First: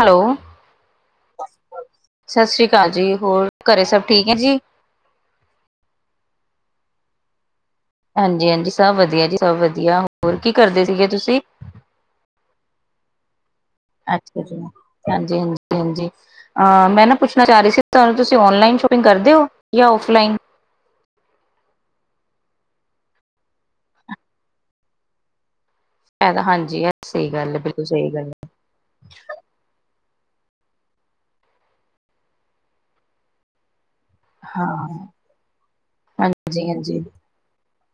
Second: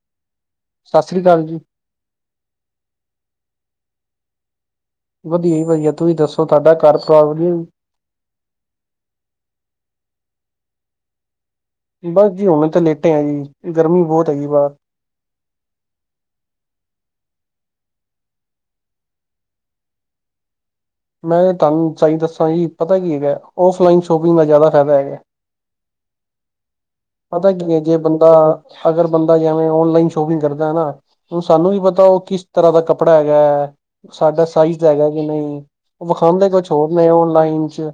Hello ਸਤਿ ਸ੍ਰੀ ਅਕਾਲ ਜੀ ਸਤਿ ਸ੍ਰੀ ਅਕਾਲ ਜੀ ਹੋਰ ਘਰੇ ਸਭ ਠੀਕ ਹੈ ਜੀ ਵਧੀਆ ਜੀ ਵਧਆ ਤੁਸੀਂ ਦੱਸੋ ਤੁਹਾਡਾ ਘਰ ਪਰਿਵਾਰ ਵਧੀਆ ਜੀ ਹਾਂਜੀ ਹਾਂਜੀ ਸਭ ਵਧੀਆ ਜੀ ਸਭ ਵਧੀਆ ਹੋਰ ਕੀ ਕਰਦੇ ਸੀਗੇ ਤੁਸੀਂ ਬਸ ਜੀ ਹੁਣੇ ਤਾਂ ਲੇਟੇ ਆ ਜੀ ਗਰਮੀ ਬਹੁਤ ਹੈਗੀ ਬਾਹਰ ਹਾਂਜੀ ਹਾਂਜੀ ਹਾਂਜੀ ਅ ਮੈਂ ਨਾ ਪੁੱਛਣਾ ਚਾਹ ਰਹੀ ਸੀ ਤੁਹਾਨੂੰ ਤੁਸੀਂ ਔਨਲਾਈਨ ਸ਼ੋਪਿੰਗ ਕਰਦੇ ਹੋ ਜਾਂ ਔਫਲਾਈਨ ਮੈਂ ਤੁਹਾਨੂੰ ਸਹੀ ਦੱਸਾਂ ਜੀ ਪਤਾ ਕੀ ਹੈਗਾ ਔਫਲਾਈਨ ਸ਼ੋਪਿੰਗ ਦਾ ਜ਼ਿਆਦਾ ਫਾਇਦਾ ਹੈਗਾ ਹਾਂਜੀ, ਇਹ ਸਹੀ ਪਤਾ ਗੱਲ ਕੀ ਹੈ ਬਿਲਕੁਲ ਜੇ ਸਹੀ ਬੰਦਾ ਗੱਲ ਹੈ, ਅਗਰ ਬੰਦਾ ਵੇਂ ਔਨਲਾਈਨ ਸ਼ੋਪਿੰਗ ਕਰਦਾ ਹੈ ਨਾ ਹੁਣ ਸਾਨੂੰ ਵੀ ਪਤਾ ਉਹ ਕਿਸ ਤਰ੍ਹਾਂ ਦਾ ਕੱਪੜਾ ਹੈਗਾ ਹੈ ਸਾਡਾ ਸਾਈਜ਼ ਹਾਂ, ਹੈਗਾ ਕਿ ਨਹੀਂ ਉਹ ਵਿਖਾਉਂਦੇ ਕੁਛ ਹੋਰ ਹਾਂਜੀ-ਹਾਂਜੀ। ਨੇ ਓਨਲਾਈਨ ਚ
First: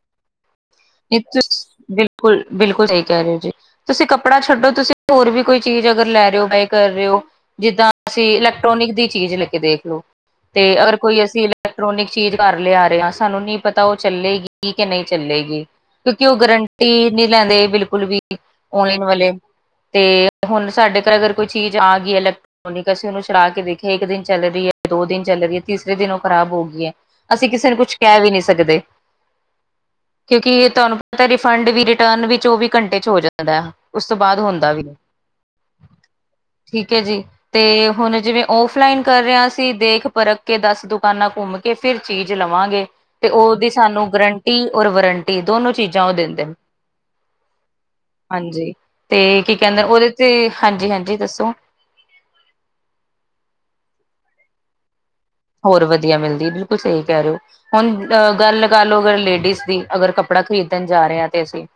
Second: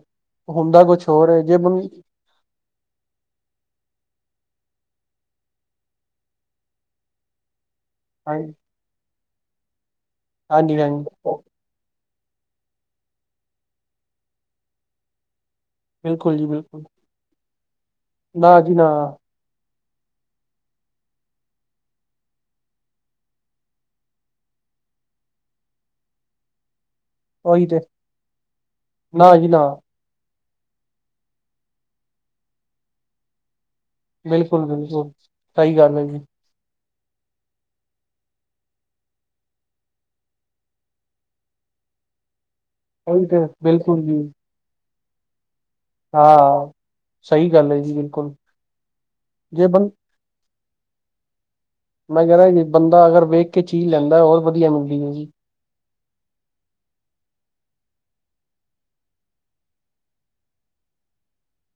ਹੁੰਦਾ ਕੁਛ ਇਹ ਹੋਰ ਹੈ ਜੇ ਬੰ ਬਿਲਕੁਲ ਬਿਲਕੁਲ ਸਹੀ ਕਹਿ ਰਹੇ ਜੀ ਤੁਸੀਂ ਕੱਪੜਾ ਛੱਡੋ ਤੁਸੀਂ ਹੋਰ ਵੀ ਕੋਈ ਚੀਜ਼ ਅਗਰ ਲੈ ਰਹੇ ਹੋ ਬਾਏ ਕਰ ਰਹੇ ਹੋ ਜਿੱਦਾਂ। ਅਸੀਂ ਹਾਂਜੀ ਇਲੈਕਟ੍ਰੋਨਿਕ ਦੀ ਚੀਜ਼ ਲੈ ਕੇ ਦੇਖਲੋ ਤੇ ਹਾਂਜੀ ਅਗਰ ਹਾਂਜੀ ਕੋਈ ਅਸੀਂ। ਇਲੈਕਟ੍ਰੋਨਿਕ ਚੀਜ਼ ਘਰ ਲਿਆ ਰਹੇ ਆ ਸਾਨੂੰ ਨਹੀਂ ਪਤਾ ਉਹ ਚੱਲੇਗੀ ਕਿ ਨਹੀਂ ਚੱਲੇਗੀ। ਕਿਉਂਕਿ ਬਿਲਕੁਲ ਉਹ ਜੀ ਬਿਲਕੁਲ ਗਰੰਟੀ ਨਹੀਂ ਲੈਂਦੇ ਬਿਲਕੁਲ ਵੀ ਨਾ ਜੀ ਨਾ ਓਨਲਾਈਨ ਵਾਲੇ ਤੇ। ਹੁਣ ਸਾਡੇ ਘਰ ਅਗਰ ਕੋਈ ਚੀਜ਼ ਆ ਗਈ ਐ ਇਲੈਕ। ਨੀ ਅਸੀਂ ਉਹਨੂੰ ਛੜਾ ਕੇ ਦੇਖਿਆ ਇੱਕ ਦਿਨ ਚੱਲ ਰਹੀ ਹੈ ਦੋ ਦਿਨ ਚੱਲ ਰਹੀ ਹੈ ਤੀਸਰੇ ਦਿਨ ਉਹ ਖਰਾਬ ਹੋ ਗਈ ਹੈ। ਅਸੀਂ ਉਹੀ ਕਿਸੇ ਨੂੰ ਤੇ ਕੁਛ ਕਹਿ ਵੀ ਨਹੀਂ ਸਕਦੇ। ਨਾ ਜੀ ਨਾ ਕਿਉਂਕਿ ਤੁਹਾਨੂੰ ਪਤਾ ਰਿਫੰਡ ਵੀ ਰਿਟਰਨ ਵੀ ਚੌਵੀ ਘੰਟੇ ਚ ਹੋ ਜਾ। ਉਸ ਤੋਂ ਬਾਅਦ ਬਿਲਕੁਲ ਹੁੰਦਾ ਵੀ ਬਿਲਕੁਲ ਸਹੀ ਗੱਲ ਹੈ ਜੀ ਠੀਕ ਹੈ ਜੀ। ਤੇ ਹੁਣ ਜਿਵੇਂ ਔਫਲਾਈਨ ਕਰ ਰਹੇ ਆ ਅਸੀਂ ਦੇਖ ਪਰਖ ਕੇ ਦਸ ਦੁਕਾਨਾਂ ਘੁੰਮ। ਕੇ ਫਿਰ ਚੀਜ਼ ਲਵਾਂਗੇ ਉਹੀ ਤੇ ਉਹਦੀ ਬਿਲਕੁਲ ਸਾਨੂੰ ਜੀ ਗਰੰਟੀ ਔਰ ਵਾਰੰਟੀ ਦੋਨੋ ਚੀਜ਼ਾਂ। ਜਾਂ ਉਹ ਦਿੰਦੇ ਹਾਂ ਸਹੀ ਗੱਲ ਹੈ ਜੀ ਬਿਲਕੁਲ ਹਾਂਜੀ ਤੇ ਕੀ ਜੇ ਕਹਿੰਦੇ ਬੰ ਉਹਦੇ। ਤੇ ਹਾਂਜੀਹਾਂਜੀ ਦੱਸੋ ਮੈਂ ਕਹਿਦਾ ਜੀ ਬੰਦਾ ਅਗਰ ਵੇਖ ਕੇ ਚੀਜ਼ ਲੈਂਦਾ ਹੋਰ ਵਧੀਆ ਮਿਲਦੀ ਹੈ। ਹੋਰ ਵਧੀਆ ਮਿਲਦੀ ਬਿਲਕੁਲ ਸਹੀ ਕਹਿ ਰਹੇ ਹੋ। ਹੁਣ ਅਹ ਗੱਲ ਕਰ ਲਓ ਅਗਰ ਲੇਡੀਜ਼ ਦੀ ਅਗਰ ਕੱਪੜਾ ਖ਼ਰੀਦਣ ਜਾ ਰਹੇ ਹਾ ਤੇ ਅਸੀਂ।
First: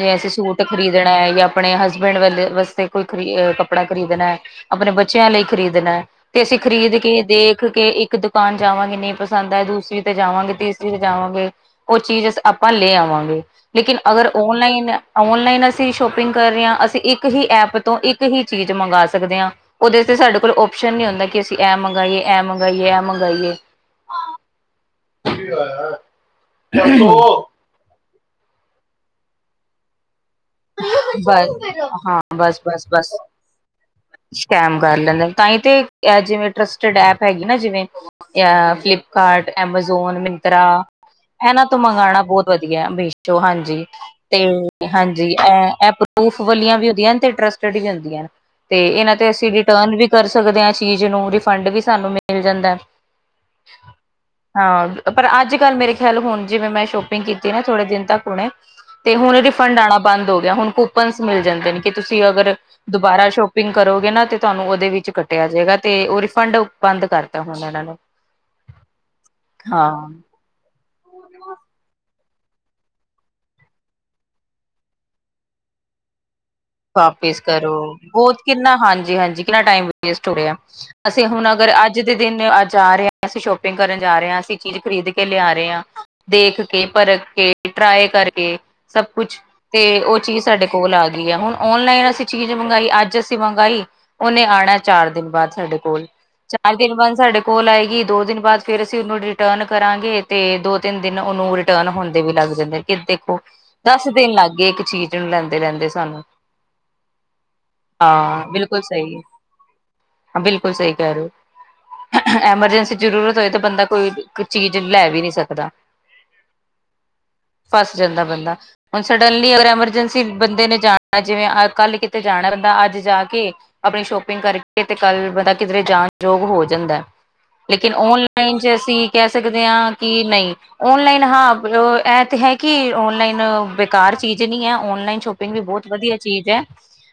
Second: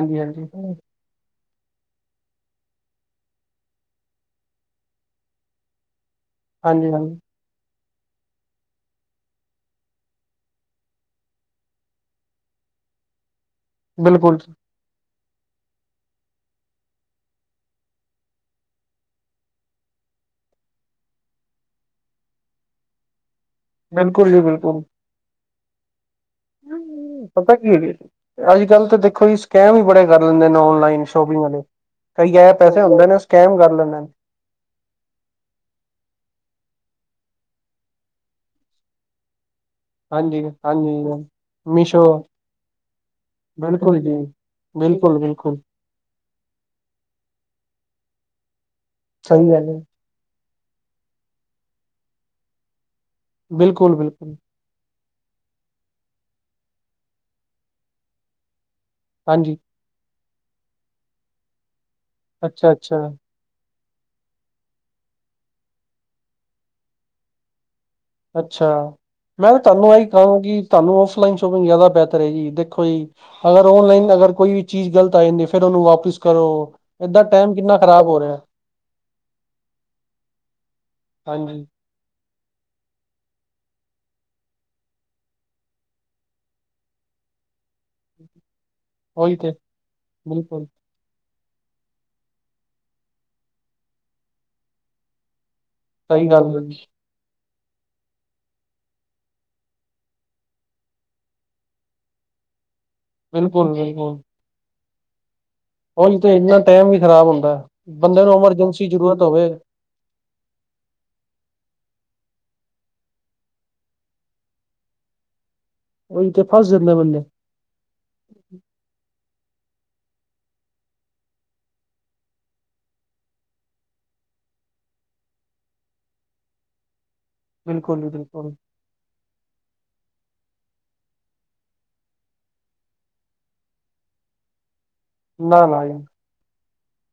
ਜ ਅਸੀਂ ਹਾਂਜੀ ਸੂਟ ਖਰੀਦਣਾ ਹੈ ਜਾਂ ਆਪਣੇ ਹਸਬੈਂਡ ਵ ਵਾਸਤੇ ਕੋਈ ਖਰੀ ਕੱਪੜਾ ਖਰੀਦਣਾ ਹੈ। ਆਪਣੇ ਬੱਚਿਆਂ ਲਈ ਖ਼ਰੀਦਣਾ ਤੇ ਅਸੀਂ ਹਾਂਜੀ ਖਰੀਦ ਹਾਂਜੀ ਕੇ ਦੇਖ ਕੇ ਇੱਕ। ਇੱਕ ਦੁਕਾਨ ਜਾਵਾਂਗੇ ਨਹੀਂ ਪਸੰਦ ਆ ਦੂਸਰੀ ਤੇ ਜਾਵਾਂਗੇ ਤੀਸਰੀ ਤੇ ਜਾਵਾਂਗੇ। ਉਹ ਚੀਜ਼ ਆਪਾਂ ਲੈ ਆਵਾਂਗੇ ਲੇਕਿਨ ਅਗਰ ਬਿਲਕੁਲ ਓਨਲਾਈਨ ਔਨਲਾਈਨ ਅਸੀਂ ਸ਼ੋਪਿੰਗ ਕਰ ਰਹੇ ਹਾਂ ਅਸੀਂ ਇੱਕ ਹੀ ਐਪ ਤੋਂ ਇੱਕ ਹੀ ਚੀਜ਼ ਮੰਗਵਾ ਸਕਦੇ ਹਾਂ ਉਹਦੇ ਤੇ ਸਾਡੇ ਕੋਲ ਓਪਸ਼ਨ ਨ ਨਹੀਂ ਹੁੰਦਾ ਕਿ ਅਸੀਂ ਐਂ ਮੰਗਵਾਏ ਐ ਮੰਗਵਾਏ ਇਹ ਮੰਗਈਏ ਬਿਲਕੁਲ ਜੀ ਬਿਲਕੁਲ ਉਹ ਪਤਾ ਅੱਜ ਕੱਲ੍ਹ ਤਾਂ ਦੇਖੋ ਜੀ ਸਕੈਮ ਹੀ ਬੜੇ ਕਰ ਲੈਂਦੇ ਨੇ ਔਨਲਾਈਨ ਸ਼ੋਪਿੰਗ ਵਾਲੇ ਬਸ ਹਾਂ ਕਈ ਐ ਪੈਸੇ ਹੁੰਦੇ ਨੇ ਸਕੈਮ ਕਰ ਲੈਂਦੇ ਨੇ। ਸ਼ਕੈਮ ਕਰ ਲੈਂਦੇ ਤਾਂ ਹੀ ਤੇ ਜਿਵੇਂ ਟ੍ਰਸਟੀਡ ਐਪ ਹੈਗੀ ਨਾ ਜਿਵੇਂ। ਅ ਫਲਿਪਕਾਰਟ ਐਮਾਜ਼ੋਨ ਹਾਂਜੀ ਮਿੱਤਰਾ। ਹਾਂਜੀ ਇਹਨਾਂ ਤੋਂ ਮੀਸ਼ੋ ਮੰਗਵਾਉਣਾ ਬਹੁਤ ਵਧੀਆ। ਮੇਸ਼ੋ ਹਾਂਜੀ। ਬਿਲਕੁਲ ਜੀ ਤੇ ਬਿਲਕੁਲ ਹਾਂਜੀ। ਬਿਲਕੁਲ ਐ ਇਹ ਪਰੂਫ਼ ਵਾਲੀਆਂ ਵੀ ਹੁੰਦੀਆਂ ਤੇ ਇੰਟਰਸਟਿਡ ਵੀ ਹੁੰਦੀਆਂ ਤੇ ਇਹਨਾਂ ਤੇ ਅਸੀਂ ਸਹੀ ਗੱਲ ਹੈ ਰਿਟਰਨ ਵੀ। ਕਰ ਸਕਦੇ ਹਾਂ ਚੀਜ਼ ਨੂੰ ਰਿਫੰਡ ਵੀ ਸਾਨੂੰ ਮਿਲ ਜਾਂਦਾ। ਬਿਲਕੁਲ-ਬਿਲਕੁਲ। ਹਾਂ ਪਰ ਅੱਜ ਕੱਲ੍ਹ ਮੇਰੇ ਖਿਆਲ ਹੁਣ ਜਿਵੇਂ ਮੈਂ ਸ਼ੋਪਿੰਗ ਕੀਤੀ ਨਾ ਥੋੜੇ ਦਿਨ ਤੱਕ ਹੁਣੇ। ਤੇ ਹੁਣ ਹਾਂਜੀ ਰਿਫੰਡ ਆਉਣਾ ਬੰਦ ਹੋ ਗਿਆ ਹੁਣ ਕੂਪਨਸ ਮਿਲ ਜਾਂਦੇ ਨੇ ਕਿ ਤੁਸੀਂ ਅਗਰ ਅੱਛਾ ਅੱਛਾ ਦੁਬਾਰਾ ਸ਼ੋ। ਸੋਪਿੰਗ ਕਰੋਗੇ ਨਾ ਤੇ ਤੁਹਾਨੂੰ ਉਹਦੇ ਵਿੱਚ ਕੱਟਿਆ ਜਾਏਗਾ ਤੇ ਉਹ ਰਿਫੰਡ ਬੰਦ ਕਰਤਾ ਹੁਣ ਇਹਨਾਂ ਨੇ। ਅੱਛਾ ਮੈਂ ਤੁਹਾਨੂੰ ਆਹੀ ਹਾਂ ਕਹਾਂਗੀ ਤੁਹਾਨੂੰ ਔਫਲਾਈਨ ਸ਼ੋਪਿੰਗ ਜ਼ਿਆਦਾ ਬ। ਜੀ ਦੇਖੋ ਜੀ ਅਗਰ ਔਨਲਾਈਨ ਅਗਰ ਕੋਈ ਵੀ ਚੀਜ਼ ਗਲਤ ਆ ਜਾਂਦੀ ਫਿਰ ਉਹਨੂੰ ਵਾਪਿਸ ਕਰੋ। ਏਦਾਂ ਵਾਪਿਸ ਟਾਈਮ ਕਰੋ ਕਿੰਨਾ ਖ਼ਰਾਬ ਹੋ ਬਹੁਤ ਰਿਹਾ ਕਿੰਨਾ ਹਾਂਜੀ-ਹਾਂਜੀ ਕਿੰਨਾ ਟਾਈਮ ਵੇਸਟ ਹੋ ਰਿਹਾ। ਅਸੀਂ ਹੁਣ ਹਾਂਜੀ ਅਗਰ ਅੱਜ। ਅੱਜ ਦੇ ਦਿਨ ਅੱਜ ਆ ਰਹੇ ਅਸੀਂ ਸ਼ੋਪਿੰਗ ਕਰਨ ਜਾ ਰਹੇ ਆ ਅਸੀਂ ਚੀਜ਼ ਖਰੀਦ ਕੇ ਲਿਆ ਰਹੇ ਆ। ਦੇਖ ਕੇ ਪਰਖ ਕੇ। ਟਰਾਏ ਕਰਕੇ ਸਭ ਕੁਛ ਤੇ ਉਹ ਚੀਜ਼ ਬਿਲਕੁਲ ਸਾਡੇ ਕੋਲ ਆ ਗਈ ਆ ਹੁਣ। ਔਨਲਾਈਨ ਅਸੀਂ ਚੀਜ਼ ਮੰਗਾਈ ਅੱਜ ਅਸੀਂ ਮੰਗਾਈ ਉਹਨੇ ਆਣਾ ਚਾਰ ਦਿਨ ਬਾਅਦ ਸਾਡੇ ਕੋਲ। ਕੋਲ ਸਹੀ ਗੱਲ ਹੈ ਚਾਰ ਜੀ ਦਿਨ ਬਾਅਦ ਸਾਡੇ। ਕੋਲ ਆਏਗੀ ਦੋ ਦਿਨ ਬਾਅਦ ਫੇਰ ਅਸੀਂ ਉਹਨੂੰ ਰਿਟਰਨ ਕਰਾਂਗੇ ਤੇ ਦੋ ਤਿੰਨ ਦਿਨ ਉਹਨੂੰ ਰਿਟਰਨ ਹੋਣਦੇ ਵੀ ਲੱਗ ਜਾਂਦੇ। ਕਿ ਦੇਖੋ ਬਿਲਕੁਲ ਦਸ ਬਿਲਕੁਲ ਦਿਨ ਲੱਗ ਗਏ ਇੱਕ ਚੀਜ਼ ਨੂੰ ਲੈਂਦੇ ਲੈਂਦੇ। ਉਹੀ ਸਾਨੂੰ ਤੇ ਇੰਨਾ ਟਾਈਮ ਵੀ ਖਰਾਬ ਹੁੰਦਾ ਬੰਦੇ ਨੂੰ ਹਾਂ ਬਿਲਕੁਲ ਐਮਰਜੈਂਸੀ ਸਹੀ ਹੈ ਜ਼ਰੂਰਤ ਹੋਵੇ। ਹਾਂ, ਬਿਲਕੁਲ ਸਹੀ ਕਹਿ ਰਹੇ ਹੋ। ਐਮਰਜੈਂਸੀ ਜ਼ਰੂਰਤ ਹੋਏ ਤਾਂ ਬੰਦਾ ਕੋਈ ਚੀਜ਼ ਲੈ ਵੀ ਨਹੀਂ ਸਕਦਾ। ਉਹੀ ਤੇ ਫਸ ਜਾਂਦਾ ਏ ਬੰਦਾ। ਫਸ ਜਾਂਦਾ ਬੰਦਾ ਹੁਣ ਸਡਨਲੀ ਅਗਰ ਐਮਰਜੈਂਸੀ ਬੰਦੇ ਨੇ ਜਾਣਾ। ਜਿਵੇਂ ਅਹ ਕੱਲ੍ਹ ਕਿਤੇ ਜਾਣਾ, ਬੰਦਾ ਅੱਜ ਜਾ ਕੇ। ਆਪਣੀ ਸ਼ੋਪਿੰਗ ਕਰਕੇ, ਤੇ ਕੱਲ ਬੰਦਾ ਕਿਧਰੇ ਜਾਣ ਯੋਗ ਹੋ ਜਾਂਦਾ। ਲੇਕਿਨ ਬਿਲਕੁਲ ਜੀ ਬਿਲਕੁਲ ਓਨਲਾਈਨ ਚ ਅਸੀਂ ਕਹਿ ਸਕਦੇ ਹਾਂ ਕਿ, ਨਹੀਂ। ਓਨਲਾਈਨ ਹਾਂ, ਇਹ ਤੇ ਹੈ ਕਿ ਔਨਲਾਈਨ ਬੇਕਾਰ ਚੀਜ਼ ਨਹੀ ਹੈ, ਓਨਲਾਈਨ। ਸ਼ੋਪਿੰਗ ਵੀ ਨਾ ਨਾ ਬਹੁਤ ਜੀ ਵਧੀਆ ਚੀਜ਼ ਐ।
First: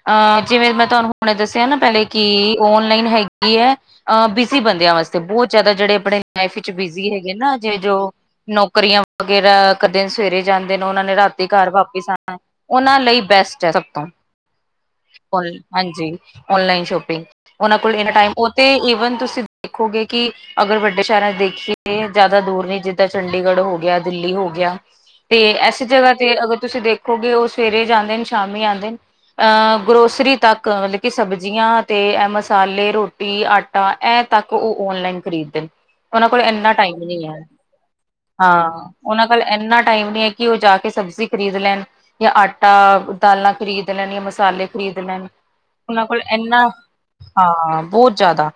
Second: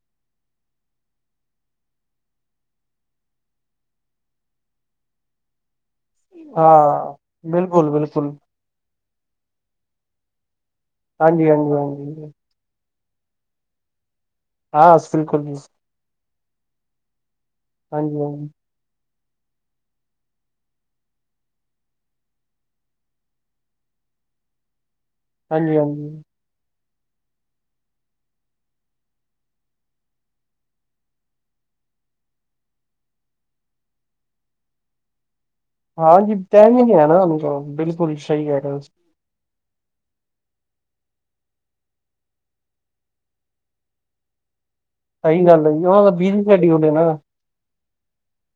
ਅ ਜਿਵੇਂ ਮੈਂ ਤੁਹਾਨੂੰ ਹੁਣ ਦੱਸਿਆ ਨਾ ਪਹਿਲੇ, ਕਿ ਓਨਲਾਈਨ ਹੈਗੀ ਹੈ। ਅ ਬਿਜ਼ੀ ਬੰਦਿਆਂ ਵਾਸਤੇ ਬਹੁਤ ਜ਼ਿਆਦਾ, ਜਿਹੜੇ ਆਪਣੇ ਲਾਈਫ ਵਿੱਚ ਹਾਂ ਬਿਜ਼ੀ ਹੈਗੇ ਨਾ, ਜੇ ਬਿਲਕੁਲ ਜੋ। ਬਿਲਕੁਲ ਨੌਕਰੀਆਂ ਵਗੈਰਾ ਕਦੇ ਦਿਨ ਸਵੇਰੇ ਜਾਂਦੇ ਨੇ, ਉਹਨਾਂ ਨੇ ਰਾਤੀ ਹਾਂਜੀ ਘਰ ਹਾਂਜੀ ਵਾਪਿਸ ਹਾਂਜੀ ਆਣਾ। ਉਹਨਾਂ ਲਈ ਬੈਸਟ ਹੈ ਸਭ ਤੋਂ, ਹਾਂ ਬਿਲਕੁਲ ਜੀ ਹਾਂਜੀ ਓਨਲਾਈਨ ਸ਼ੋਪਿੰਗ। ਉਹਨਾਂ ਕੋਲ ਇਹਨਾਂ ਹਾਂਜੀ ਟਾਈਮ, ਉਹ ਹਾਂਜੀ ਤੇ ਈਵਨ ਤੁਸੀਂ ਦੇਖੋਗੇ ਕਿ ਅਗਰ ਵੱਡੇ ਸ਼ਹਿਰਾਂ ਚ ਦੇਖੀਏ, ਜ਼ਿਆਦਾ ਦੂਰ ਨਹੀਂ, ਜਿੱਦਾਂ ਚੰਡੀਗੜ੍ਹ ਹੋ ਗਿਆ, ਦਿੱਲੀ ਹੋ ਗਿਆ। ਤੇ ਹਾਂਜੀ ਇਸ ਹਾਂਜੀ ਜਗ੍ਹਾ ਤੇ ਅਗਰ ਤੁਸੀਂ ਦੇਖੋਗੇ, ਉਹ ਸਵੇਰੇ ਜਾਂਦੇ ਨੇ, ਸ਼ਾਮੀ ਆਂਦੇ ਨੇ। ਅਹ, ਗਰੋਸਰੀ ਤੱਕ, ਮਤਲਬ ਕਿ ਸਬਜ਼ੀਆਂ ਤੇ ਇਹ ਮਸਾਲੇ ਰੋ ਆਟਾ ਐ ਤੱਕ, ਉਹ ਓਨਲਾਈਨ ਖਰੀਦ ਦੇ ਨੇ ਉਹਨਾਂ ਹਾਂਜੀ ਕੋਲ ਇਨਾ ਟਾਈਮਿੰਗ ਟਾਈਮ ਹੈ ਨਾ ਨਹੀਂ ਐ, ਉਨਕਾ ਬਿਲਕੁਲ ਸਹੀ ਕਹਿ ਰਹੇ ਹੋ। ਹਾਂ। ਉਹਨਾਂ ਕੋਲ ਇੰਨਾ ਟਾਈਮ ਨੀ ਐ ਕਿ ਉਹ ਜਾ ਕੇ ਸਬਜ਼ੀ ਖ਼ਰੀਦ ਲੈਣ, ਯਾ ਆਟਾ। ਦਾਲਾਂ ਖਰੀਦ ਲੈਣੀ ਮਸਾਲੇ ਖਰੀਦ ਲੈਣੀ, ਸਹੀ ਗੱਲ ਹੈ ਜੀ ਉਹਨਾਂ ਦਾ ਕੋਲ ਬਿਜੀ ਇਨਾ ਸ਼ਡਿਊਲ ਹੈ ਨਾ ਹਾਂ, ਬਹੁਤ ਜ਼ਿਆਦਾ।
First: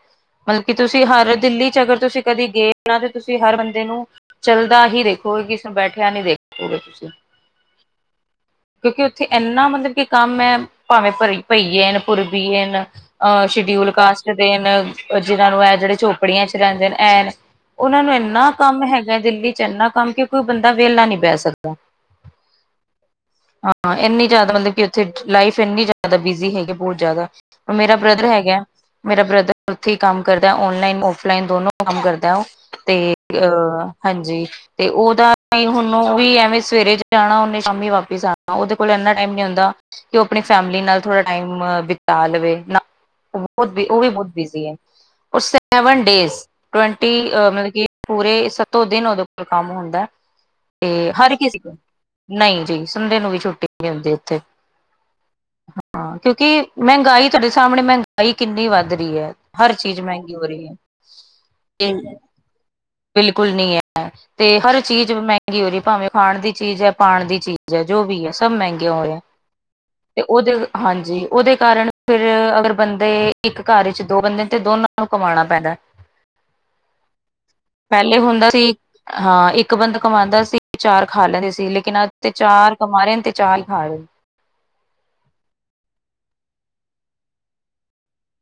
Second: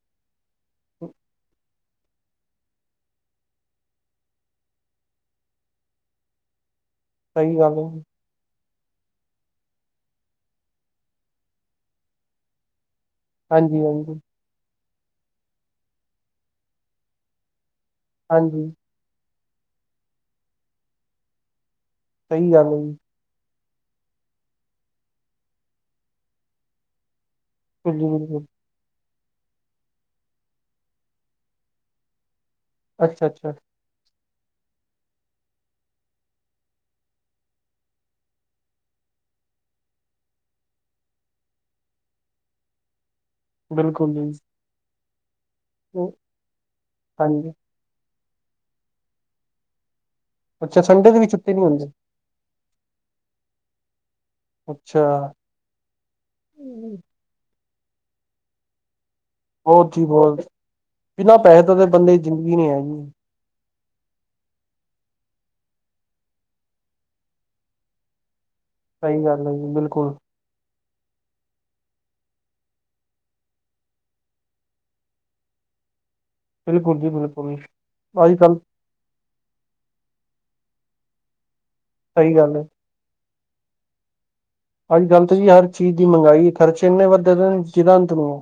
ਮਤਲਬ ਕਿ ਤੁਸੀਂ ਹਰ ਦਿੱਲੀ ਚ ਅਗਰ ਤੁਸੀਂ ਕਦੇ ਗਏ ਨਾ ਤੇ ਤੁਸੀਂ ਹਰ ਬੰਦੇ ਨੂੰ। ਚੱਲਦਾ ਹੀ ਦੇਖੋਗੇ ਕਿਸ ਨੂੰ ਬੈਠਿਆ ਨਹੀਂ ਦੇਖੋਗੇ ਤੁਸੀਂ। ਸਹੀ ਗੱਲ ਐ। ਕਿਉਂਕਿ ਉੱਥੇ। ਇੰਨਾ ਮਤਲਬ ਕਿ ਕੰਮ ਐ ਭਾਵੇਂ ਭਰੀ ਭਈਏਨ ਪੁਰਬੀਏਨ। ਅ ਹਾਂਜੀ ਸ਼ਡਿਊਲ ਹਾਂਜੀ। ਕਾਸਟ ਦੇ ਨੇ, ਜਿਹਨਾਂ ਨੂੰ ਇਹ ਜਿਹੜੇ ਝੋਪੜੀਆਂ ਚ ਰਹਿੰਦੇ ਨੇ ਐਨ ਉਹਨਾਂ ਨੂੰ ਇੰਨਾ ਹਾਂਜੀ ਕੰਮ ਹੈਗਾ, ਦਿੱਲੀ ਚ ਇੰਨਾ ਕੰਮ ਕਿ ਕੋਈ ਬੰਦਾ ਵਿਹਲਾ ਨਹੀਂ ਬਹਿ ਸਕਦਾ। ਸਹੀ ਗੱਲ ਏ, ਜੀ। ਹਾਂ, ਇੰਨੀ ਜ਼ਿਆਦਾ ਮਤਲਬ ਕਿ ਉੱਥੇ ਲਾਈਫ ਇੰਨੀ ਜ਼ਿਆਦਾ ਬਿਜੀ ਹੈਗੀ, ਬਹੁਤ ਜ਼ਿਆਦਾ। ਮੇਰਾ ਬਿਲਕੁਲ ਬ੍ਰਦਰ ਬਿਲਕੁਲ ਹੈਗਾ। ਮੇਰਾ ਬ੍ਰਦਰ ਉੱਥੇ ਹੀ ਕੰਮ ਕਰਦਾ, ਓਨਲਾਈਨ ਔਫਲਾਈਨ ਦੋਨੋ ਕੰਮ ਕਰਦਾ ਉਹ। ਤੇ ਅੱਛਾ ਅੱਛਾ ਅ। ਹਾਂਜੀ, ਤੇ ਉਹਦਾ ਹੁਣ ਵੀ ਐਵੇਂ ਸਵੇਰੇ ਜਾਣਾ, ਉਹਨੇ ਸ਼ਾਮੀ ਵਾਪਿਸ ਆਣਾ ਉਹਤੇ। ਕੋਲ ਇਨਾ ਟਾਈਮ ਨੀ ਹੁੰਂਦਾ ਕਿ ਉਹ ਆਪਣੀ ਫੈਮਲੀ ਨਾਲ ਥੋੜਾ ਟਾਈਮ ਬਿਤਾ ਲਵੇ ਨਾ। ਉਹ ਵੀ ਉਹ ਵੀ ਬਿਲਕੁਲ ਬਹੁਤ ਜੀ। ਬਿਜ਼ੀ ਹੈ, ਓ ਸੈਵਨ ਡੇਜ ਟਵਟੀ, ਹਾਂਜੀ ਮਤਲਬ ਕਿ। ਪੂਰੇ ਸਤੋਂ ਦਿਨ ਉਹਦੇ ਉਪਰ ਕੰਮ ਹੁੰਦਾ, ਅੱਛਾ ਤੇ ਸੰਡੇ ਦੀ ਵੀ ਹਰ ਛੁੱਟੀ ਕਿਸੀ। ਨਹੀਂ ਹੁੰਦੀ ਨਹੀਂ ਜੀ, ਸੰਡੇ ਨੂੰ ਵੀ ਛੁੱਟੀ ਨਹੀਂ ਹੁੰਦੀ ਉਥੇ। ਅੱਛਾ। ਹਾਂ, ਕਿਉਂਕਿ ਮਹਿੰਗਾਈ ਤੁਹਾਡੇ ਸਾਹਮਣੇ, ਮਹਿੰਗਾਈ ਕਿੰਨੀ ਵੱਧ ਰਹੀ ਐ। ਹਰ ਬਹੁਤ ਚੀਜ਼ ਹੀ ਮਹਿੰਗੀ ਹੋ ਬਹੁਤ ਰਹੀ ਹੈ, ਬਿਨਾਂ ਪੈਸੇ ਤੋਂ ਤਾਂ ਤੇ ਬੰਦੇ ਦੀ ਜ਼ਿੰਦਗੀ ਨਹੀਂ ਹੈਗੀ। ਬਿਲਕੁਲ ਨਹੀ ਹੈ। ਤੇ ਹਰ ਚੀਜ਼ ਮਹਿੰਗੀ ਹੋ ਰਹੀ, ਭਾਵੇਂ ਖਾਣ ਦੀ ਚੀਜ਼ ਹੈ, ਪਾਣ ਦੀ ਚੀਜ਼ ਹੈ, ਜੋ ਵੀ ਹੈ, ਸਭ ਮਹਿੰਗੀ। ਸਹੀ ਗੱਲ ਹੈ ਜੀ, ਬਿਲਕੁਲ। ਉਹਦੇ, ਹਾਂਜੀ, ਉਹਦੇ ਕਾਰਨ ਫਿਰ ਅਗਰ ਬੰਦੇ ਇੱਕ ਘਰ ਵਿੱਚ ਦੋ ਬੰਦੇ ਨੇ, ਤੇ ਦੋਨਾਂ ਨੂੰ ਕਮਾਉਣਾ ਪੈਂਦਾ। ਬਿਲਕੁਲ ਜੀ ਬਿਲਕੁਲ ਪਹਿਲੇ ਅੱਜ ਹੁੰਦਾ ਕੱਲ ਸੀ। ਹਾਂ, ਇੱਕ ਬੰਦਾ ਕਮਾਉਂਦਾ ਸੀ, ਚਾਰ ਖਾ ਲੈਂਦੇ ਸੀ, ਲੇਕਿਨ ਅੱਜ ਤੇ ਸਹੀ ਗੱਲ ਹੈ। ਚਾਰ ਕਮਾ ਰਹੇ ਨੇ, ਤੇ ਚਾਰ ਹੀ ਖਾ ਰਹੇ ਨੇ। ਅੱਜ-ਕਲ ਤਾਂ ਜੀ, ਹਰ ਚੀਜ਼ ਦੀ ਮੰਹਗਾਈ, ਖਰਚੇ ਇਨੇ ਵੱਧਦੇ ਨੇ, ਜਿੱਦਾਂ ਅੰਤ ਨੀ।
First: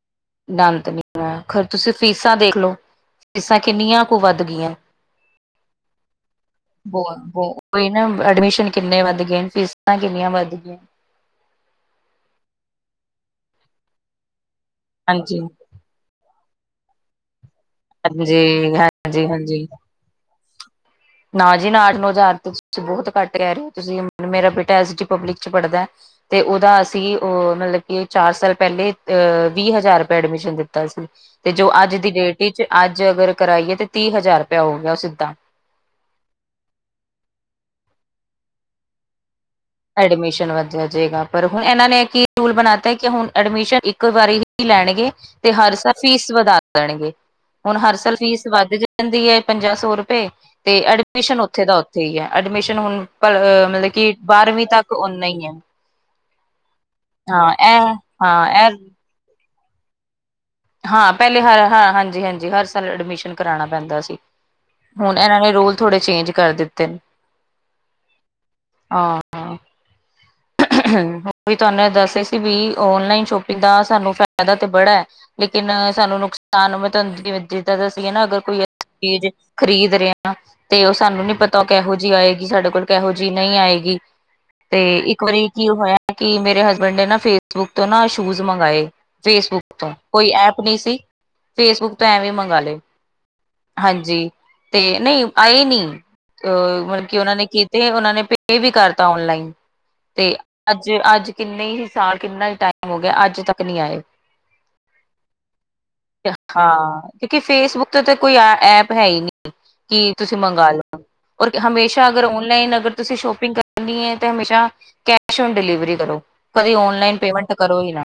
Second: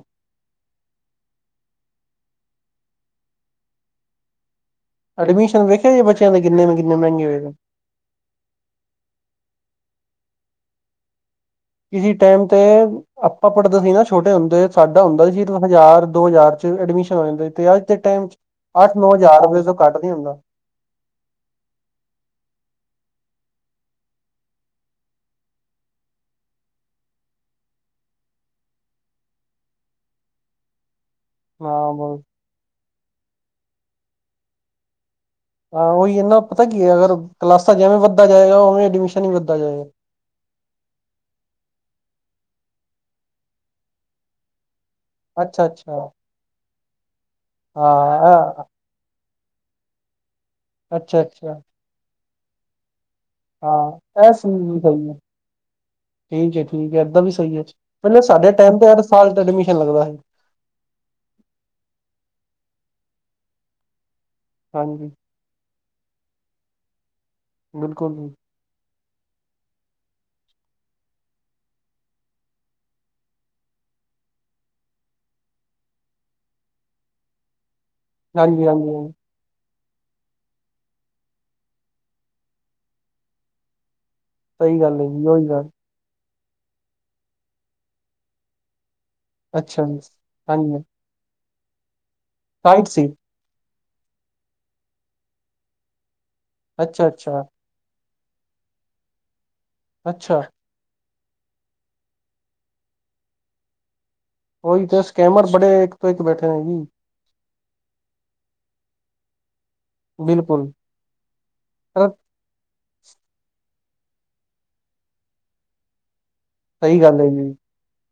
ਦਾ ਅੰਤ ਨੀ, ਖਰ। ਤੁਸੀਂ ਫੀਸਾਂ ਦੇਖ ਲਓ, ਫੀਸਾਂ ਕਿੰਨੀਆਂ ਕੁ ਵੱਧ ਗਈਆਂ। ਐਡਮਿਸ਼ਨ ਵੇਖੇ ਜੇ, ਬਚਿਆ ਦੇ ਕਿਨੇ ਕਿੰਨੇ ਮਹਿੰਗੇ ਹੋਏਦੇ। ਓਹੀ ਨਾ, ਐਡਮਿਸ਼ਨ ਕਿੰਨੇ ਵੱਧ ਗਏ ਨੇ, ਫੀਸਾਂ ਕਿੰਨੀਆਂ ਵੱਧ ਗਈਆਂ। ਕਿਸੇ ਟਾਈਮ ਤੇ ਆਪਾਂ ਪੜ੍ਹਦੇ ਸੀ ਨਾ, ਛੋਟੇ ਹੁੰਦੇ। ਸਾਡਾ ਹੁੰਦਾ ਹਾਂਜੀ ਸੀ, ਹਜ਼ਾਰ, ਦੋ ਹਜ਼ਾਰ ਚ ਐਡਮਿਸ਼ਨ ਹੋ ਜਾਂਦੀ। ਤੇ ਅੱਜ ਦੇ ਟਾਈਮ ਚ ਹਾਂਜੀ ਅੱਠ-ਨੌ ਹਾਂਜੀ ਹਜ਼ਾਰ ਹਾਂਜੀ ਤੋ ਕੱਟ ਨੀ ਹੁੰਦਾ। ਨਾ ਜੀ, ਨਾ ਅਠ-ਨੌ ਹਜ਼ਾਰ ਤੇ ਤੁਸੀਂ ਬਹੁਤ ਘੱਟ ਕਹਿ ਰਹੇ ਹੋ ਤੁਸੀਂ। ਮੇਰਾ ਬੇਟਾ ਐਸ ਡੀ ਪਬਲਿਕ ਚ ਪੜ੍ਹਦਾ। ਤੇ ਉਹਦਾ ਅਸੀਂ, ਉਹ ਮਤਲਬ ਕਿ ਚਾਰ ਸਾਲ ਪਹਿਲੇ ਅਹ ਵੀਹ-ਹਜ਼ਾਰ ਰੁਪਏ ਐਡਮਿਸ਼ਨ ਦਿੱਤਾ ਸੀ। ਤੇ ਜੋ ਹਾਂ ਅੱਜ ਦੀ ਬ ਡੇਟ ਵਿੱਚ ਅੱਜ ਅਗਰ ਕਰਾਈਏ ਤੇ ਤੀਹ ਹਜ਼ਾਰ ਰੁਪਇਆ ਹੋ ਗਿਆ ਉਹ ਸਿੱਧਾ। ਹਾਂ ਉਹੀ ਇਹਨਾ ਪਤਾ ਕੀ ਹੈ ਅਗਰ ਕਲਾਸਾਂ ਜਿਵੇਂ ਵੱਧਦਾ ਜਾਏਗਾ ਉਵੇਂ ਐਡਮਿਸ਼ਨ ਹੀ ਵੱਧਦਾ ਜਾਏਗਾ। ਐਡਮਿਸ਼ਨ ਵੱਧਿਆ ਜਾਏਗਾ ਪਰ ਹੁਣ ਇਹਨਾਂ ਨੇ ਰੂਲ ਬਣਾ ਤ ਕਿ ਹੁਣ ਐਡਮਿਸ਼ਨ ਇੱਕ ਵਾਰੀ ਹੀ ਲੈਣਗੇ। ਤੇ ਅੱਛਾ ਹਰ ਸਾਲ ਅੱਛਾ ਫੀਸ ਵੱਧਾ ਦੇਣਗੇ ਹੁਣ ਹਰ ਸਾਲ ਫੀਸ ਹਾਂ ਅ- ਵੱਧ ਜਾ ਦੀ ਹੈ ਪੰਜ ਸੌ ਰੁਪਏ ਤੇ ਅੱਛਾ ਐਡਮਿਸ਼ਨ ਅੱਛਾ ਉੱਥੇ ਦਾ ਉੱਥੇ ਹੀ ਹੈ। ਐਡਮਿਸ਼ਨ ਹੁਣ ਪਰ ਮਤਲਬ ਹਾਂ ਕਿ ਇਹ ਬਾਰਵੀਂ ਸਹੀ ਤੱਕ ਹੈ ਓਨਾ ਹੀ ਹੈ ਠੀਕ ਏ ਠੀਕ ਹੈ ਏਦਾਂ ਵੀ ਹਾਂ ਸਹੀ ਹੈ ਇਹ ਪਹਿਲਾਂ ਸਾਡੇ ਹਾਂ ਇਹ ਟਾਈਮ ਤੇ ਯਾਰ ਸਾਲ ਚ ਐਡਮਿਸ਼ਨ ਲੱਗਦਾ। ਹਾਂ ਪਹਿਲੇ ਹਰ ਹਾਂਜੀ ਹਾਂਜੀ ਹਰ ਸਾਲ ਐਡਮਿਸ਼ਨ ਕਰਾਉਣਾ ਪੈਂਦਾ ਸੀ ਹਾਂਜੀ ਹੁਣ ਇਹਨਾਂ ਨੇ ਰੂਲ ਥੋੜੇ ਚੇਂਜ ਕਰ ਦਿੱਤੇ ਨੇ। ਬਿਲਕੁਲ ਜੀ। ਹਾਂ। ਹੋ ਵੀ ਤੁਹਾਨੂੰ ਦੱਸਦੇ ਸੀ ਵੀ ਔਨਲਾਈਨ ਸ਼ੋਪਿੰਗ ਦਾ ਸਾਨੂੰ ਫਾਇਦਾ ਤਾਂ ਬੜਾ ਹੈ। ਲੇਕਿਨ ਸਾਨੂੰ ਨੁਕਸਾਨ ਮੈਂ ਤੁਹਾਨੂੰ ਜਾਂ ਦਸੀਏ ਨਾ ਅਗਰ ਕੋਈ ਹਾਂਜੀ ਹਾਂਜੀ ਹਾਂਜੀ ਚੀਜ਼ ਖਰੀਦ ਰਿਹੇਹਾ ਤੇ ਉਹ ਸਾਨੂੰ ਨੀ ਪਤਾ ਉਹ ਕਿਹੋ ਜਿਹੀ ਆਏਗੀ ਸਾਡੇ ਕੋਲ ਕਿਹੋ ਜਿਹੀ ਨਹੀਂ ਆਏਗੀ। ਸਹੀ ਤੇ ਗੱਲ ਹੈ ਇੱਕ ਜੀ ਉਹੀ ਵਾਰੀ ਕੀ ਗੱਲ ਹੋਇਆ ਕਿ ਮੇਰੇ ਹਸਬੈਂਡ ਨੇ ਨਾ ਫੇਸਬੁੱਕ ਤੋਂ ਨਾ ਸ਼ੂਜ ਮੰਗਵਾਏ। ਫੇਸਬੁੱਕ ਅੱਛਾ ਤੋਂ ਜੀ ਕੋਈ ਐਪ ਨਹੀਂ ਹਾਂਜੀ ਸੀ ਫੇਸਬੁੱਕ ਤੋਂ ਐਵੇਂ ਮੰਗਵਾ ਲਏ। ਸਾਈਟ ਸੀ ਹਾਂਜੀ। ਤੇ ਨਹੀਂ ਆਏ ਨੀ, ਅਹ ਮਤਲਬ ਅੱਛਾ ਕਿ ਉਹਨਾਂ ਅੱਛਾ ਨੇ ਕੀ ਤੇ ਉਹਨਾਂ ਨੇ ਪੇ ਵੀ ਕਰਤਾ ਓਨਲਾਈਨ। ਤੇ ਅੱਛਾ ਅੱਜ, ਅੱਜ ਕਿੰਨੇ ਹੀ ਸਾਲ, ਕਿੰਨਾ ਹੀ ਟਾਈਮ ਹੋ ਗਿਆ। ਅੱਜ ਤੱਕ ਨਹੀਂ ਆਏ। ਉਹੀ ਤੇ ਸਕੈਮਰ ਬੜੇ, ਇੱਕ ਤੋਂ ਇੱਕ ਬੈਠੇ ਨੇ ਜੀ। ਕਿੳਂਕਿ ਫੇਸਬੁੱਕ ਤੇ ਕੋਈ ਐਪ ਹੈ ਹੀ ਨਹੀਂ। ਕਿ ਤੁਸੀਂ ਮੰਗਵਾ ਬਿਲਕੁਲ ਲਓ ਔਰ ਹਮੇਸ਼ਾ ਅਗਰ ਔਨਲਾਈਨ ਅਗਰ ਤੁਸੀਂ ਸ਼ੋਪਿੰਗ ਕਰਨੀ ਹੈ ਤੇ ਹਮੇਸ਼ਾ ਕੈਸ਼ ਓਨ ਡਿਲੀਵਰੀ ਕਰੋ। ਕਦੇ ਸਹੀ ਔਨਲਾਈਨ ਗੱਲ ਹੈ ਪੇਮੈਂਟ ਜੀ ਕਰੋ ਹੀ ਨਾ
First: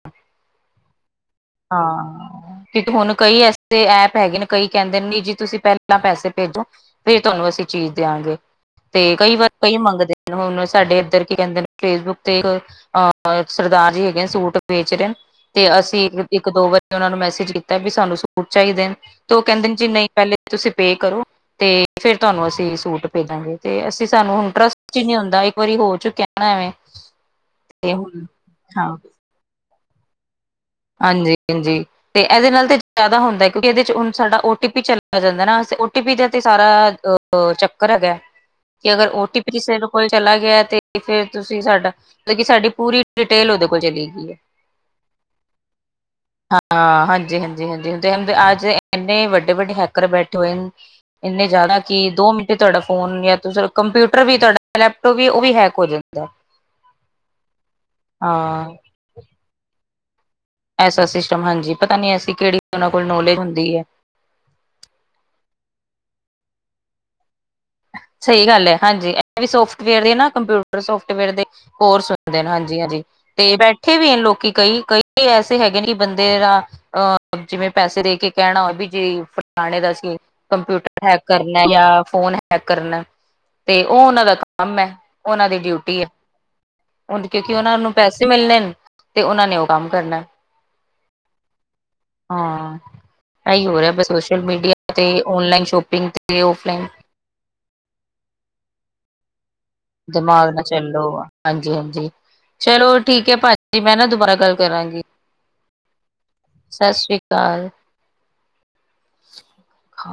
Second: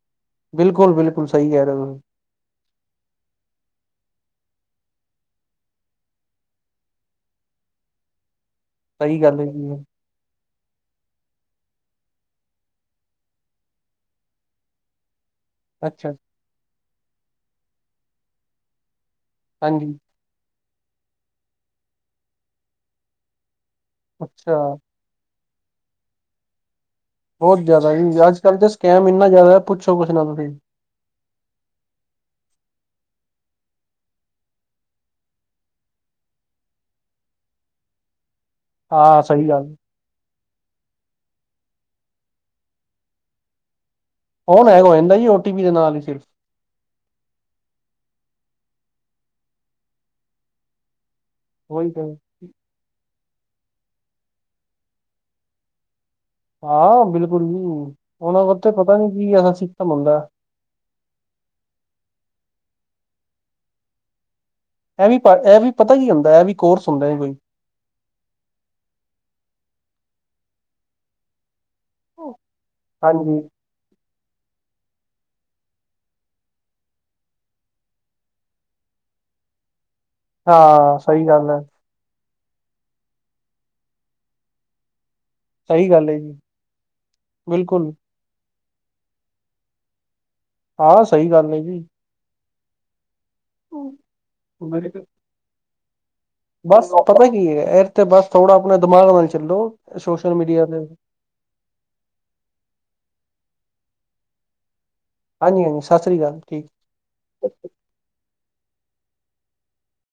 ਬਿਲਕੁਲ ਬਿਲਕੁਲ ਸਹੀ ਕਹਿ ਰਹੇ ਹੋ ਤੁਸੀਂ ਹਾਂ। ਕਿ ਹੁਣ ਕਈ ਐਸੇ ਐਪ ਹੈਗੇ ਨੇ ਕਈ ਕਹਿੰਦੇ ਜੀ ਤੁਸੀਂ ਪਹਿਲਾਂ ਪੈਸੇ ਭੇਜੋ। ਫੇਰ ਤੁਹਾਨੂੰ ਅਸੀਂ ਚੀਜ਼ ਦਿਆਂਗੇ ਤੇ ਸਹੀ ਕਈ ਗੱਲ ਹੈ ਵਾਰ ਕਈ ਜੀ ਮੰਗਦੇ ਨੇ ਹੁਣ ਸਾਡੇ ਇੱਧਰ ਕੀ ਕਹਿੰਦੇ ਨੇ ਫੇਸਬੁੱਕ ਤੇ ਇੱਕ ਆ ਸਰਦਾਰ ਜੀ ਹੈਗੇ ਨੇ ਸੂਟ ਵੇਚ ਰਹੇ ਤੇ ਅਸੀਂ ਅੱਛਾ ਇੱਕ ਦੋ ਵਾਰੀ ਉਹਨਾਂ ਨੂੰ ਮੈਸੇਜ ਕੀਤਾ ਵੀ ਸਾਨੂੰ ਸੂਟ ਚਾਹੀਦੇ ਨੇ ਤੇ ਉਹ ਕਹਿੰਦੇ ਨੇ ਜੀ ਹਾਂਜੀ ਨਹੀਂ ਪਹਿਲੇ ਤੁਸੀਂ ਪੇ ਕਰੋ ਤੇ ਫਿਰ ਤੁਹਾਨੂੰ ਅਸੀਂ ਸੂਟ ਭੇਜ ਦਾਂਗੇ ਤੇ ਅਸੀਂ ਸਾਨੂੰ ਹੁਣ ਅੱਛਾ ਟਰਸਟ ਨੀ ਹੁੰਦਾ ਇੱਕ ਵਾਰੀ ਹੋ ਚੁੱ ਕਹਿੰਦਾ ਵੇਂ। ਬਹੁਤ ਜ਼ਿਆਦਾ ਅੱਜ ਕੱਲ੍ਹ ਤਾਂ ਸਕੈਮ ਇੰਨਾ ਜ਼ਿਆਦਾ ਪੁੱਛੋ ਕੁੇ ਨਾਲ ਤੁਸੀਂ। ਹਾਂਜੀ ਹਾਂਜੀ। ਤੇ ਇਹਦੇ ਨਾਲ ਤੇ ਜਿਆਦਾ ਹੁੰਦਾ ਹੈ ਕਿਉਂਕਿ ਇਹਦੇ ਚ ਹੁਣ ਸਾਡਾ ਓ ਟੀ ਪੀ ਚੱਲਾ ਜਾਂਦਾ ਨਾ ਓਟੀ ਪੀ ਦਾ ਤੇ ਸਾਰ ਚੱਕਰ ਹੈਗਾ ਕਿ ਅਗਰ ਹਾਂ ਓਟੀ ਸਹੀ ਪੀ ਗੱਲ ਕੋਲ ਚਲਾ ਗਿਆ ਤੇ ਫਿਰ ਤੁਸੀਂ ਸਾਡਾ ਮਤਲਬ ਕਿ ਸਾਡੀ ਪੂਰੀ ਡਿਟੇਲ ਉਹਦੇ ਕੋਲ ਚਲੀ ਗਈ ਹੈ। ਫੋਨ ਹੈਂਗ ਹੋ ਜਾਂਦਾ ਜੀ ਓਟੀ ਪੀ ਦੇ ਨਾਲ ਹੀ ਸਿਰਫ ਹਾਂ ਹਾਂਜੀ ਹਾਂਜੀ ਹਾਂਜੀ ਹਅੱਜ ਇੰਨੇ ਵੱਡੇ ਵੱਡੇ ਹੈਕਰ ਬੈਠੇ ਹੋਏ ਨੇ। ਇੰਨੇ ਜ਼ਿਆਦਾ ਉਹੀ ਤਾਂ ਕਿ ਦੋ ਮਿੰਟ ਜੇ ਤੁਹਾਡਾ ਫੋਨ ਜਾਂ ਤਾਂ ਕੰਪਿਊਟਰ ਵੀ ਤੁਹਾਡਾ ਲੈਪਟੋਪ ਵੀ ਉਹ ਵੀ ਹੈਕ ਹੋ ਜਾਂਦਾ। ਹਾਂ ਬਿਲਕੁਲ ਜੀ ਉਹਨਾਂ ਨੂੰ ਤੇ ਹਾਂ ਪਤਾ ਨੀ ਕੀ ਐਸਾ ਸਿਸਟਮ ਮਿਲਦਾ। ਐਸਾ ਸਿਸਟਮ ਹਾਂਜੀ ਪਤਾ ਨੀ ਐਸੀ ਕਿਹੜੀ ਉਹਨਾਂ ਕੋਲ ਨੌਲੇਜ ਹੁੰਦੀ ਹੈ ਇਹ ਵੀ ਇਹ ਵੀ ਪਤਾ ਹੀ ਹੁੰਦਾ ਇਹ ਵੀ ਕੋਰਸ ਹੁੰਦੀ ਕੋਈ। ਸਹੀ ਗੱਲ ਹੈ। ਹਾਂਜੀ। ਇਹ ਵੀ ਸੋਫਟਵੇਅਰ ਦੀ ਨਾ ਕੰਪਿਊਟਰ ਸੋਫਟਵੇਅਰ ਦੇ ਕੋਰਸ ਹਾਂਜੀ -ਹਾਂਜੀ ਤੇ ਬੈਠੇ ਵੀ ਲੋਕੀ ਕਈ, ਕਈ ਐਸੇ ਹੈਗੇ ਨੇ ਬੰਦੇ ਦਾ ਅਹ ਜਿਵੇਂ ਪੈਸੇ ਦੇ ਕੇ ਕਹਿਣਾ ਵੀ ਜੇ ਫਲਾਣੇ ਦਾ ਸੀ। ਹਾਂ ਕੰਪਿਊਟਰ ਹੈਕ ਸਹੀ ਗੱਲ ਹੈ ਕਰਨਾ। ਜਾਂ ਫੋਨ ਹੈਕ ਕਰਨਾ। ਤੇ ਉਹ ਉਹਨਾਂ ਦਾ ਕੰਮ ਹੈ। ਉਹਨਾਂ ਦੀ ਸਹੀ ਡਿਊਟੀ ਹੈ। ਗੱਲ ਜੀ ਕਿਉਂਕਿ ਉਹਨਾਂ ਬਿਲਕੁਲ ਨੂੰ ਪੈਸੇ ਮਿਲਣੇ ਨੇ। ਤੇ ਉਹਨਾਂ ਨੇ ਉਹ ਕੰਮ ਕਰਨਾ। ਹਾਂ। ਸਹੀ ਗੱਲ ਹੈ ਜੀ। ਹਾਂ। ਇਹੀ ਹੋਰਹਾ ਸੋਸ਼ਲ ਮੀਡੀਆ ਤੇ ਓਨਲਾਈਨ ਸ਼ੋਪਿੰਗ ਤੇ ਓਫਲਾਈਨ ਬਸ ਪਤਾ ਕੀ ਹੈ। ਇਕ ਤੇ ਬਸ ਥੋੜ੍ਹਾ ਆਪਣਾ ਦਿਮਾਗ ਨਾਲ ਚੱਲੋ। ਸੋਸ਼ਲ ਦਿਮਾਗ ਨਾਲ ਮੀਡੀਆ ਤੇ ਚੱਲੋ ਵ। ਹਾਂਜੀ- ਹਾਂਜੀ। ਚਲੋ ਠੀਕ ਹੈ ਭਾਜੀ। ਮੈਂ ਨਾ ਦੁਬਾਰਾ ਗੱਲ ਕਰਾਂਗੀ। ਹਾਂਜੀ। ਹਾਂ, ਸਤਿ ਸ਼੍ਰੀ ਅਕਾਲ। ਠੀਕ। ਸਤਿ ਸ਼੍ਰੀ ਅਕਾਲ।